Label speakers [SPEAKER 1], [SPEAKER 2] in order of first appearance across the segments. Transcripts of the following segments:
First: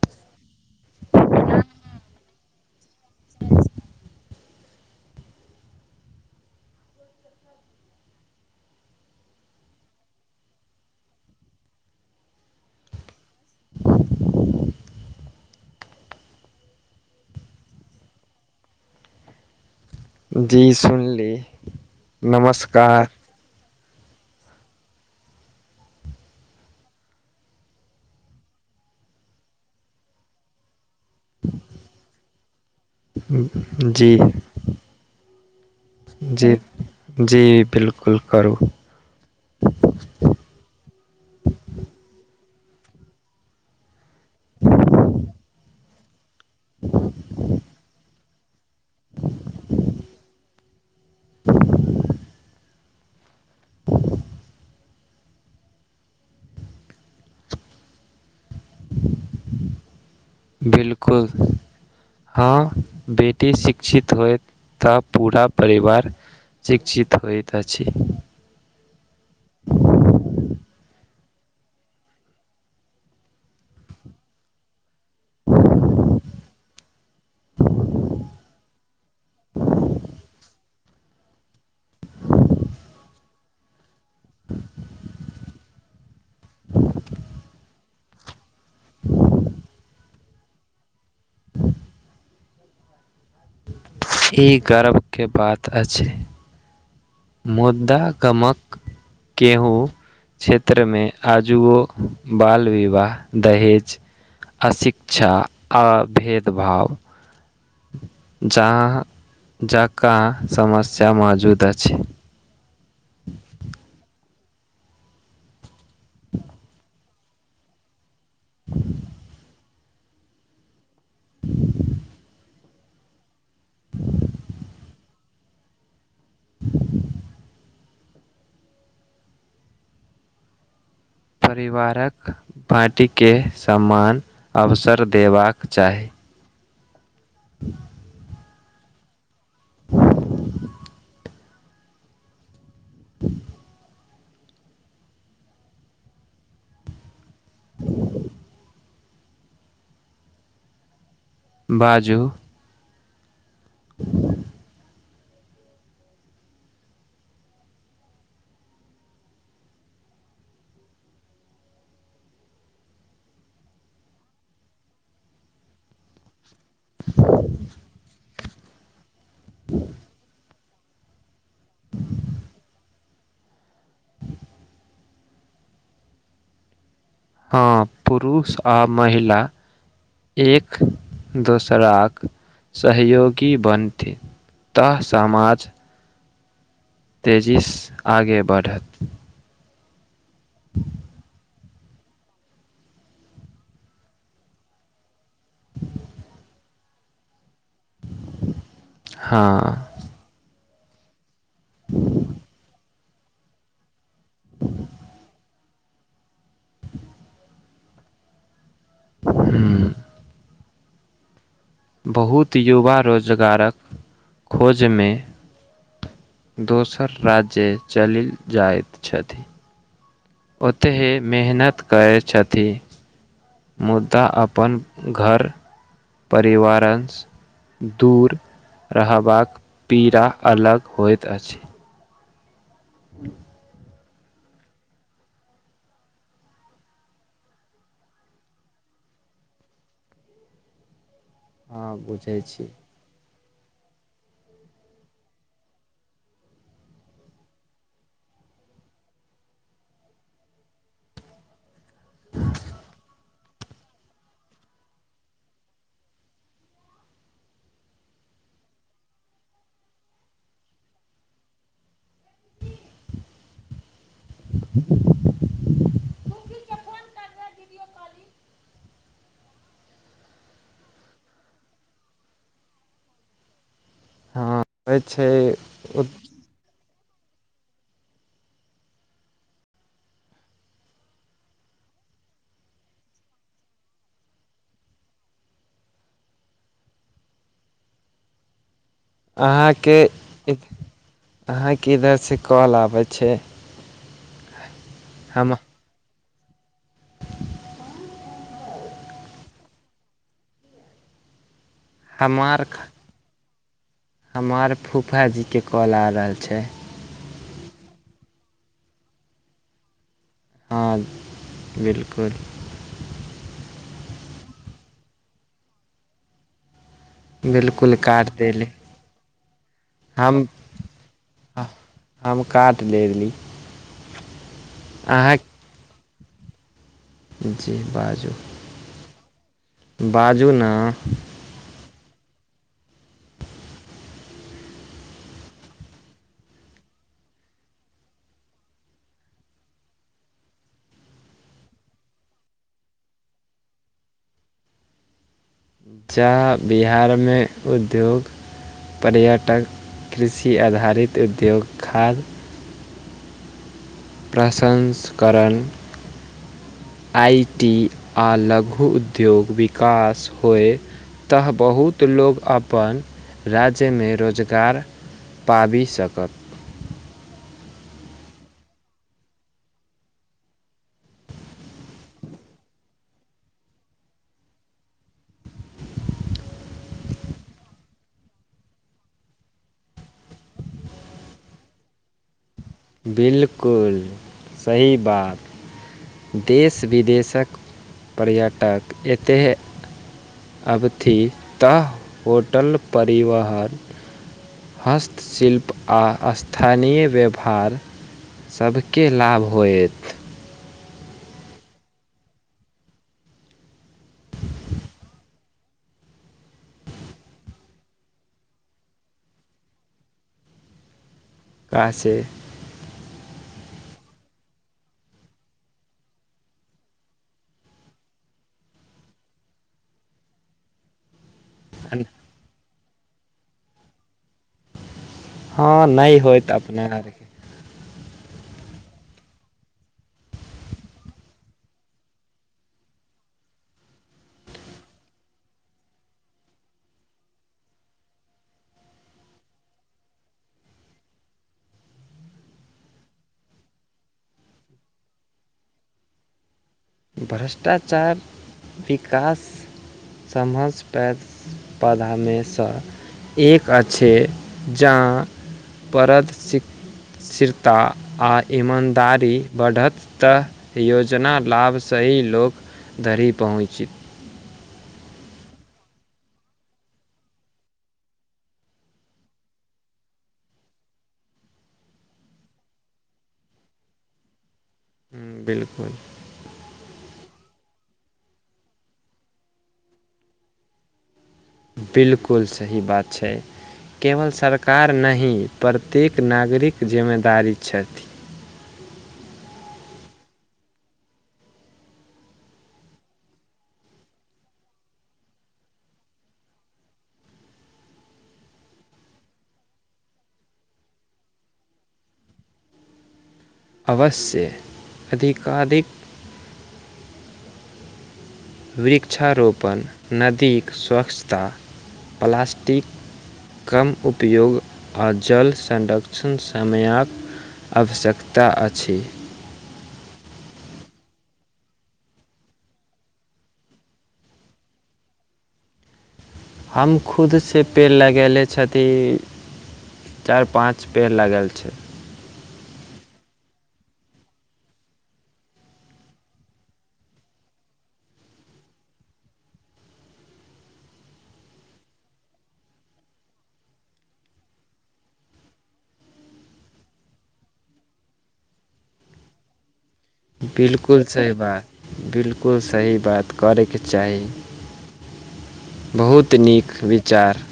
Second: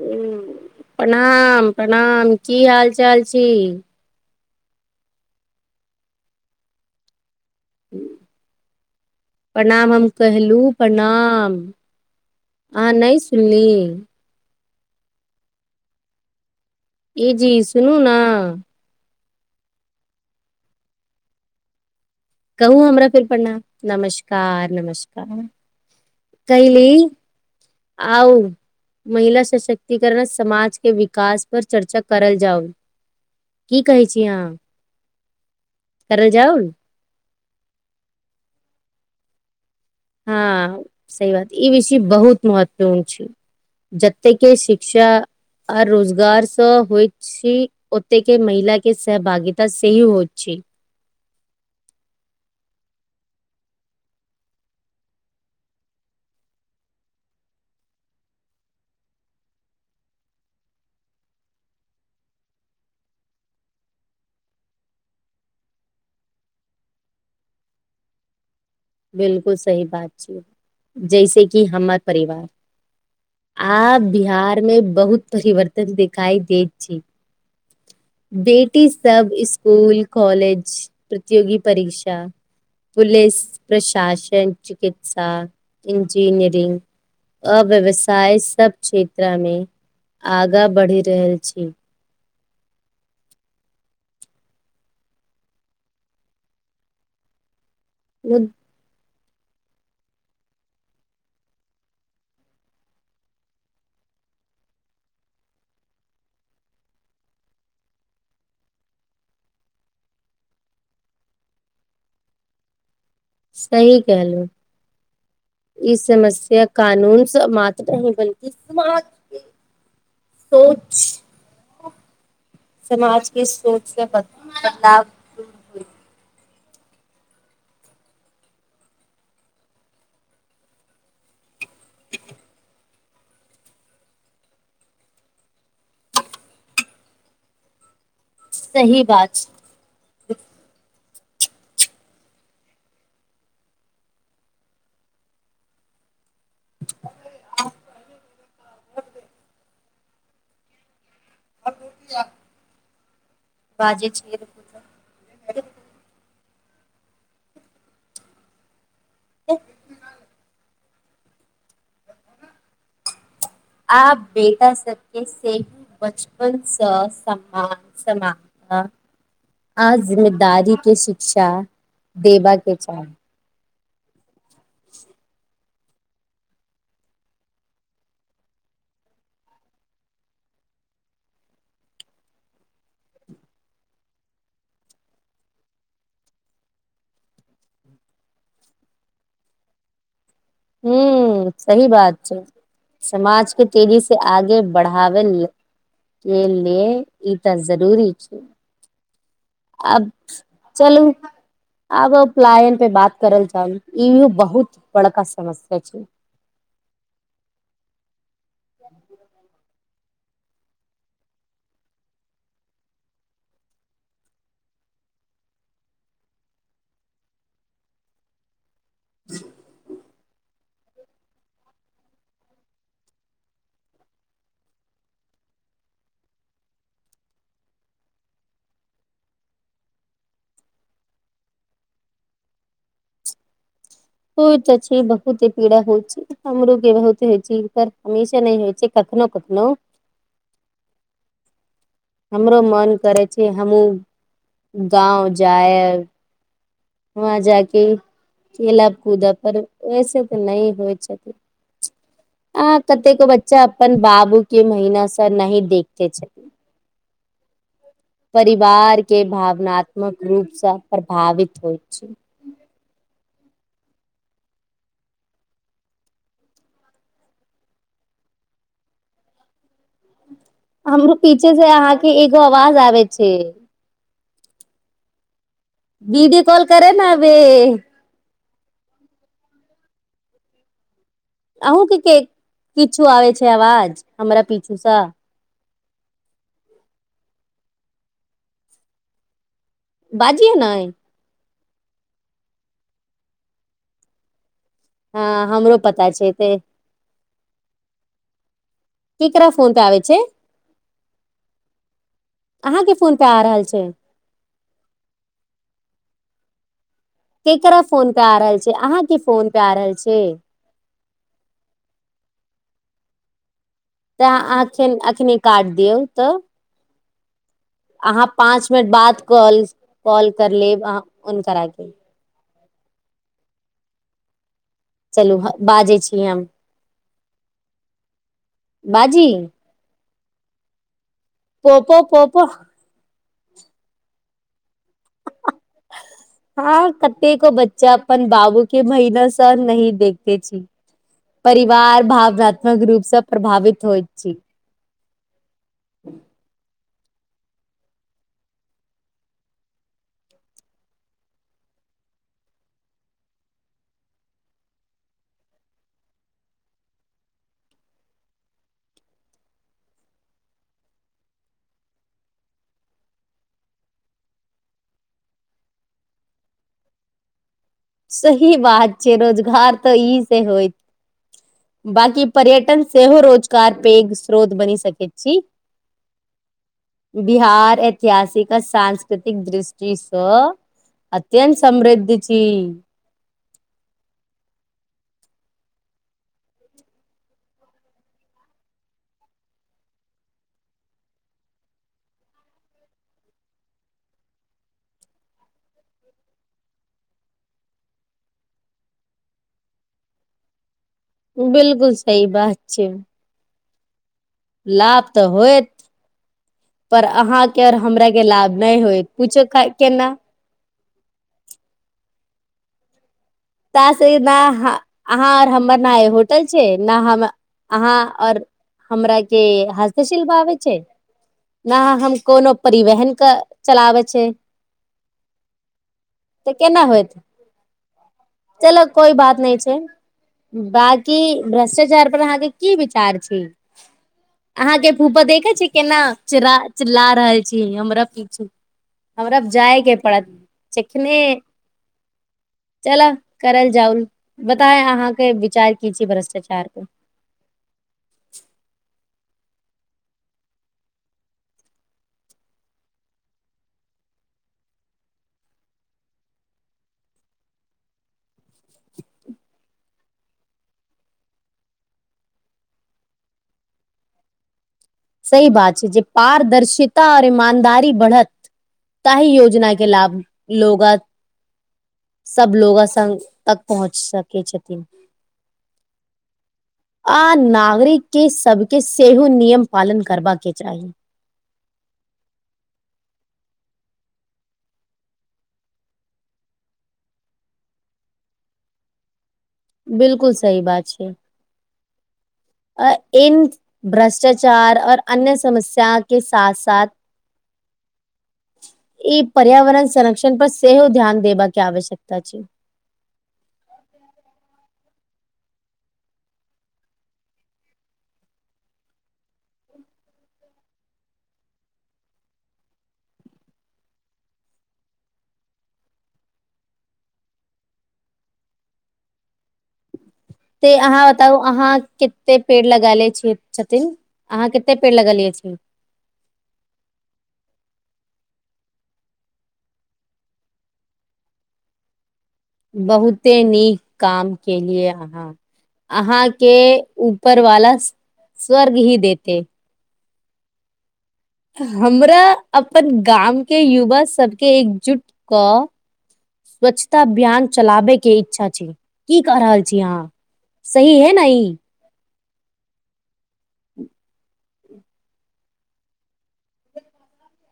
[SPEAKER 1] हुं, प्रणाम! प्रणाम! की हाल चाल छी। प्रणाम हम कहलु, प्रणाम। अहां नै सुनली? ए जी सुनू नै
[SPEAKER 2] जी सुनली।
[SPEAKER 1] कहू हमरा
[SPEAKER 2] नमस्कार
[SPEAKER 1] फिर प्रणाम! नमस्कार! नमस्कार। कहिली आउ महिला सशक्तिकरण समाज के विकास पर, चर्चा करल जाउ। की कहै
[SPEAKER 2] जी।
[SPEAKER 1] छी अहाँ करल
[SPEAKER 2] जी
[SPEAKER 1] जाउ।
[SPEAKER 2] जी 'बिल्कुल' करू।
[SPEAKER 1] हां, सही बात! ई विषय बहुत महत्वपूर्ण छै। जते के शिक्षा और रोजगार स होत छी, ओतेके महिलााक के सहभागिता सेही होत छै।
[SPEAKER 2] बिल्कुल। हां बेटी शिक्षित होय तऽ, पूरा परिवार शिक्षित होएत अछि।
[SPEAKER 1] बिल्कुल सही बात छै, जैसे कि हमर परिवार आब बिहारमे, बहुत परिवर्तन दिखाई दैत छै। बेटी सब, स्कूल, कॉलेज, प्रतियोगी परीक्षा पुलिस प्रशासन, चिकित्सा, इंजीनियरिंग अ व्यवसाय, सब क्षेत्रामे, आगा बढ़ि रहल छी।
[SPEAKER 2] ई गर्व के बात अछि। मुद्दा कमक केहूँ क्षेत्रमे आजुओ, बाल विवाह, दहेज अशिक्षा, आ भेदभाव जहां जकाँ समस्या मौजूद अछि।
[SPEAKER 1] सही कहलु। ई समस्या कानून से मात्र नहि बल्कि समाज सोच समाजके सोच से बदलाव दूर होय
[SPEAKER 2] परिवारक बाँटि के समान अवसर देबाक चाही। [inaudible]
[SPEAKER 1] सही बात छै। [unintelligible]
[SPEAKER 2] [inaudible]
[SPEAKER 1] [inaudible]
[SPEAKER 2] [inaudible] [inaudible] बाजू
[SPEAKER 1] बाजे छीयै। [unintelligible] [unintelligible] आब बेटा सबके [unintelligible] बचपन स समान समा हँ आ जिम्मेदारी के शिक्षा देबाके चाही।
[SPEAKER 2] हँ पुरुष आ महिला एक दोसराक सहयोगी बनथी। त समाज तेजीस आगे बढ़त
[SPEAKER 1] हुं। सही बात छै, समाजके तेजी से आगे बढ़ाबै ले के ले ई त जरूरी छै। [inaudible]
[SPEAKER 2] हाँ,
[SPEAKER 1] आब चलू [inaudible] आबो प्लायन पे बात करल जाउ, इहो बहुत बड़का स समस्या छै।
[SPEAKER 2] [inaudible] हुं। बहुत युवा रोजगारक [inaudible] खोजमे [inaudible] [inaudible] दोसर राज्ये चलिल जाइत छथि। ओतेहे मेहनत करै छथी। मुद्दा अपन घर परिवारंस दूर [inaudible] रहबाक [inaudible] पीड़ा अलग होइत अछि। [inaudible]
[SPEAKER 1] होय त छै बहुते पीड़ा होइ छै, हमरो बेहुते होइ छै पर हमेशा नै होइ छै कख नो कखनो
[SPEAKER 2] हँ बुझै
[SPEAKER 1] हमरो
[SPEAKER 2] छी
[SPEAKER 1] मन करै छै हमहुं [inaudible] गाँव जाएल [inaudible] [inaudible] हुंआ जाके खेलब कूदब पर ऐसे त नै होइ छथिन। [unintelligible] अहांँ कतेक बच बच्चा अपन बाबू के महीना से नहीं देखते छथि। परिवारके भावनात्मक रूप सं प्रभावित होइत छै।
[SPEAKER 2] [inaudible]
[SPEAKER 1] हमरो पीछे से अहाँके एगो आवाज आबे छे।
[SPEAKER 2] हां होैय छै
[SPEAKER 1] [unintelligible] अहुंके केक किछो आबै छै आवाज हमरा पीछू सं?
[SPEAKER 2] अहाँ के
[SPEAKER 1] बाजियौ नय
[SPEAKER 2] अहाँ के इधर से कॉल आबै छै।
[SPEAKER 1] हां
[SPEAKER 2] हम
[SPEAKER 1] हमरो पता छै एते
[SPEAKER 2] [inaudible]
[SPEAKER 1] केकरा फोन पे आबे छै, अहां के फोन पे आ रहल छै।
[SPEAKER 2] हमर फुफाजीके कॉल आ रहल छै।
[SPEAKER 1] केकरा फोन पे आ रहल छै, अहाँ के फोन पे आ रहल छै।
[SPEAKER 2] हां बिल्कुल।
[SPEAKER 1] तऽ एखन अखनी काट दियौ तऽ
[SPEAKER 2] बिलकुल
[SPEAKER 1] अहाँ
[SPEAKER 2] काट देली
[SPEAKER 1] पाँच मिनट बाद कॉल‌ स कॉल
[SPEAKER 2] हम
[SPEAKER 1] कर लेब, अहाँ फोन करा के
[SPEAKER 2] हम काट देली। अहाँ
[SPEAKER 1] चलू बाजै छी हम।
[SPEAKER 2] जी बाजू।
[SPEAKER 1] बाजी
[SPEAKER 2] बाजू नै।
[SPEAKER 1] पोको पोको [inaudible] हां कतेको बच्चा अपन बाबू के महिनासँ नही देखते छै। परिवार भावनात्मक रूपसे प्रभावित होइत छी।
[SPEAKER 2] जहां बिहारमे उद्योग पर्यटक, कृषि आधारित, उद्योग खाद्य प्रशंसकरण आई टी, आ लघु उद्योग, विकास होय तऽ बहुत लोक, अपन राज्यमे रोजगार पाबि सकत।
[SPEAKER 1] सही बात छै, रोजगार तऽ ई से होय बाकी पर्यटन सेहो रोजगार पेघ स्रोत बनी सकै छी। बिहार, ऐतिहासिकक, सांस्कृतिक दृष्टि सं अत्यंत समृद्ध छी।
[SPEAKER 2] बिलकुल, सही बात। देश-विदेशक पर्यटक एतहि अबथि त, होटल परिवहन हस्तशिल्प आ स्थानीय व्यवहार सबके लाभ होयत।
[SPEAKER 1] बिलकुल सही बात छै। लाभ त होयत। पर अहांके आर हमरा के लाभ नहि होयत, पुछियौ केना? [inaudible]
[SPEAKER 2] कहै छै।
[SPEAKER 1] त से नहि, अहां और हमर ने इ होटल छै ने हम अहां और हमरा के हस्तशिल्प आबै छै। ने हम, कोनो परिवहन के चलाबै छी।
[SPEAKER 2] हां नहि होएत अपने लागि।
[SPEAKER 1] चलु कोइ बात नहि छै। बाकी भ्रष्टाचार पर अहांके कि विचार छी? अहां के फुफा देखै छी केना, चिरा चिला रहल छी हमरा पिछे। हमरा जायके पड़त, चिखने चलह करल जाउल, बताए अहांके विचार की छी भ्रष्टाचार पर
[SPEAKER 2] कास, समझ पयब पढ़ाने सं एक अछि जहां परद सिक स्थिरता आ ईमानदारी बढ़त त योजना लाभ सही लोक धरि पहुचित
[SPEAKER 1] सही बात छै जे पारदर्शिता और ईमानदारी बढ़त ताहि योजना के लाभ लोगत सब लोग संग तक पहुंच सकै छै।
[SPEAKER 2] बिल्कुल
[SPEAKER 1] आ नागरिक के सबके सेहो नियम पालन करबा के चाही।
[SPEAKER 2] बिलकुल सही बात छै। केवल सरकार नहि, प्रत्येक नागरिक जिम्मेदारी छथि।
[SPEAKER 1] बिलकुल सही बात छै। आ इन भ्रष्टाचार और अन्य समस्या के साथ-साथ ई पर्यावरण संरक्षण पर सेहो ध्यान देबा के आवश्यकता छै।
[SPEAKER 2] अवश्य अधिकाधिक वृक्षारोपण, नदीक स्वच्छता, प्लास्टिक कम उपयोग आ जल संरक्षण समयक आवश्यकता अछि।
[SPEAKER 1] ते अहाॅं बताउ अहाॅं केते पेड़ लगा लय छिय छथिन, अहाॅं केते पेड़ लगेलिये छियै? [inaudible]
[SPEAKER 2] हम खुद से पेड़ लगयले छथि चारि पांच पेड़ लागल छै।
[SPEAKER 1] बहुते नीक काम केलियै अहाॅं। अहां के ऊपरवाला स्वर्ग ही देते हमरा अपन गामके युवा सबके एकजुट कऽ स्वच्छता अभियान चलाबै के इच्छा छै, की कह रहल छी अहां?
[SPEAKER 2] बिलकुल सही बात, बिल कुल सही बात करय के चाही। बहुत नीक विचार,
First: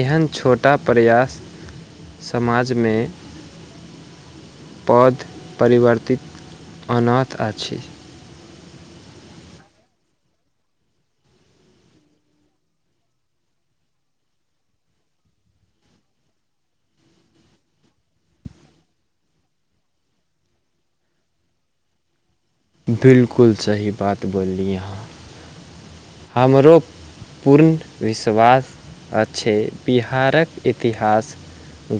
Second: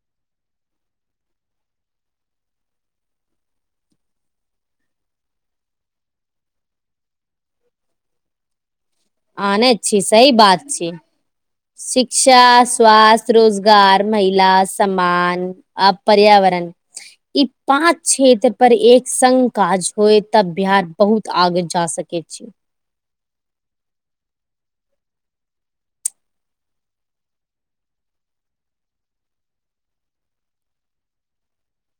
[SPEAKER 2] एहन छोटा प्रयास समाजमे बोहोत परिवर्तित आनात आछि।
[SPEAKER 1] आनैत छी सही बात छी। शिक्षा, स्वास्थय, रोजगार, महिला सम्मान आ पर्या वरण ई पाँच क्षेत्र पर एक संग काज होए तब बिहार बहुत आगू आगे जा सकै छै।
[SPEAKER 2] बिलकुल सही बात बोलली अहाॅं हमरो पूर्ण विश्वास आछै बिहारक इतिहास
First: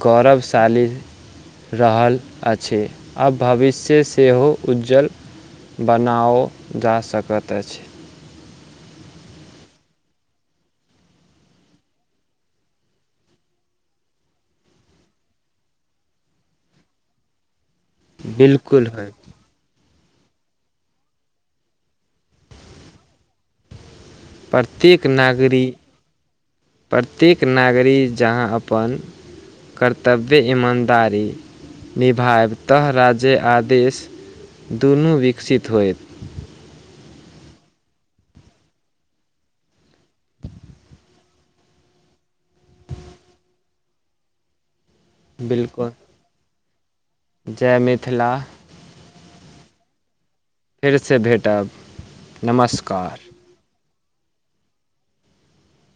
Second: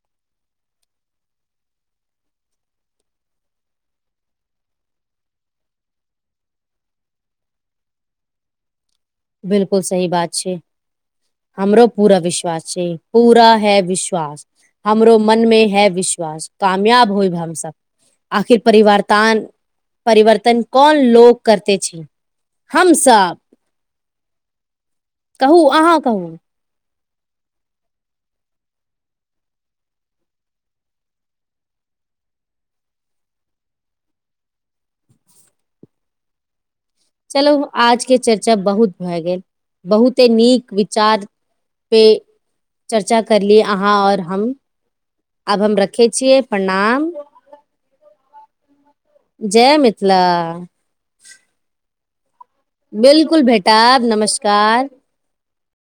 [SPEAKER 2] गौरवशाली रहल अछि आ भविष्य सेहो उज्ज्वल बनाओ जा सकैत अछि।
[SPEAKER 1] बिलकुल सही बात छै। हमरो पूरा विश्वास छै, पूरा है विश्वास। हमरो मनमे है विश्वास कामयाब होइब हम सब। आखिर
[SPEAKER 2] बिल्कुल, है,
[SPEAKER 1] परिवारतान परिवर्तन कोन लोक करते छै हमसब
[SPEAKER 2] प्रत्येक नागरी
[SPEAKER 1] कहू
[SPEAKER 2] प्रत्येक नागरी जहाँ अपन कर्तव्य, ईमानदारी, निभायब तः राज्य आदेश दुनू विकसित होयत।
[SPEAKER 1] चलू आजके चर्चा बहुत भए गेल, बहुते नीक विचार। पे, चर्चा करलिय अहाँ आऔर हम। आब हम
[SPEAKER 2] बिल्कुल।
[SPEAKER 1] रखे छियै, प्रणाम।
[SPEAKER 2] जय मिथिला,
[SPEAKER 1] जय मिथिला
[SPEAKER 2] फेर से भेंट। खिताब।
[SPEAKER 1] 'बिलकुल' भेटब नमस्कार।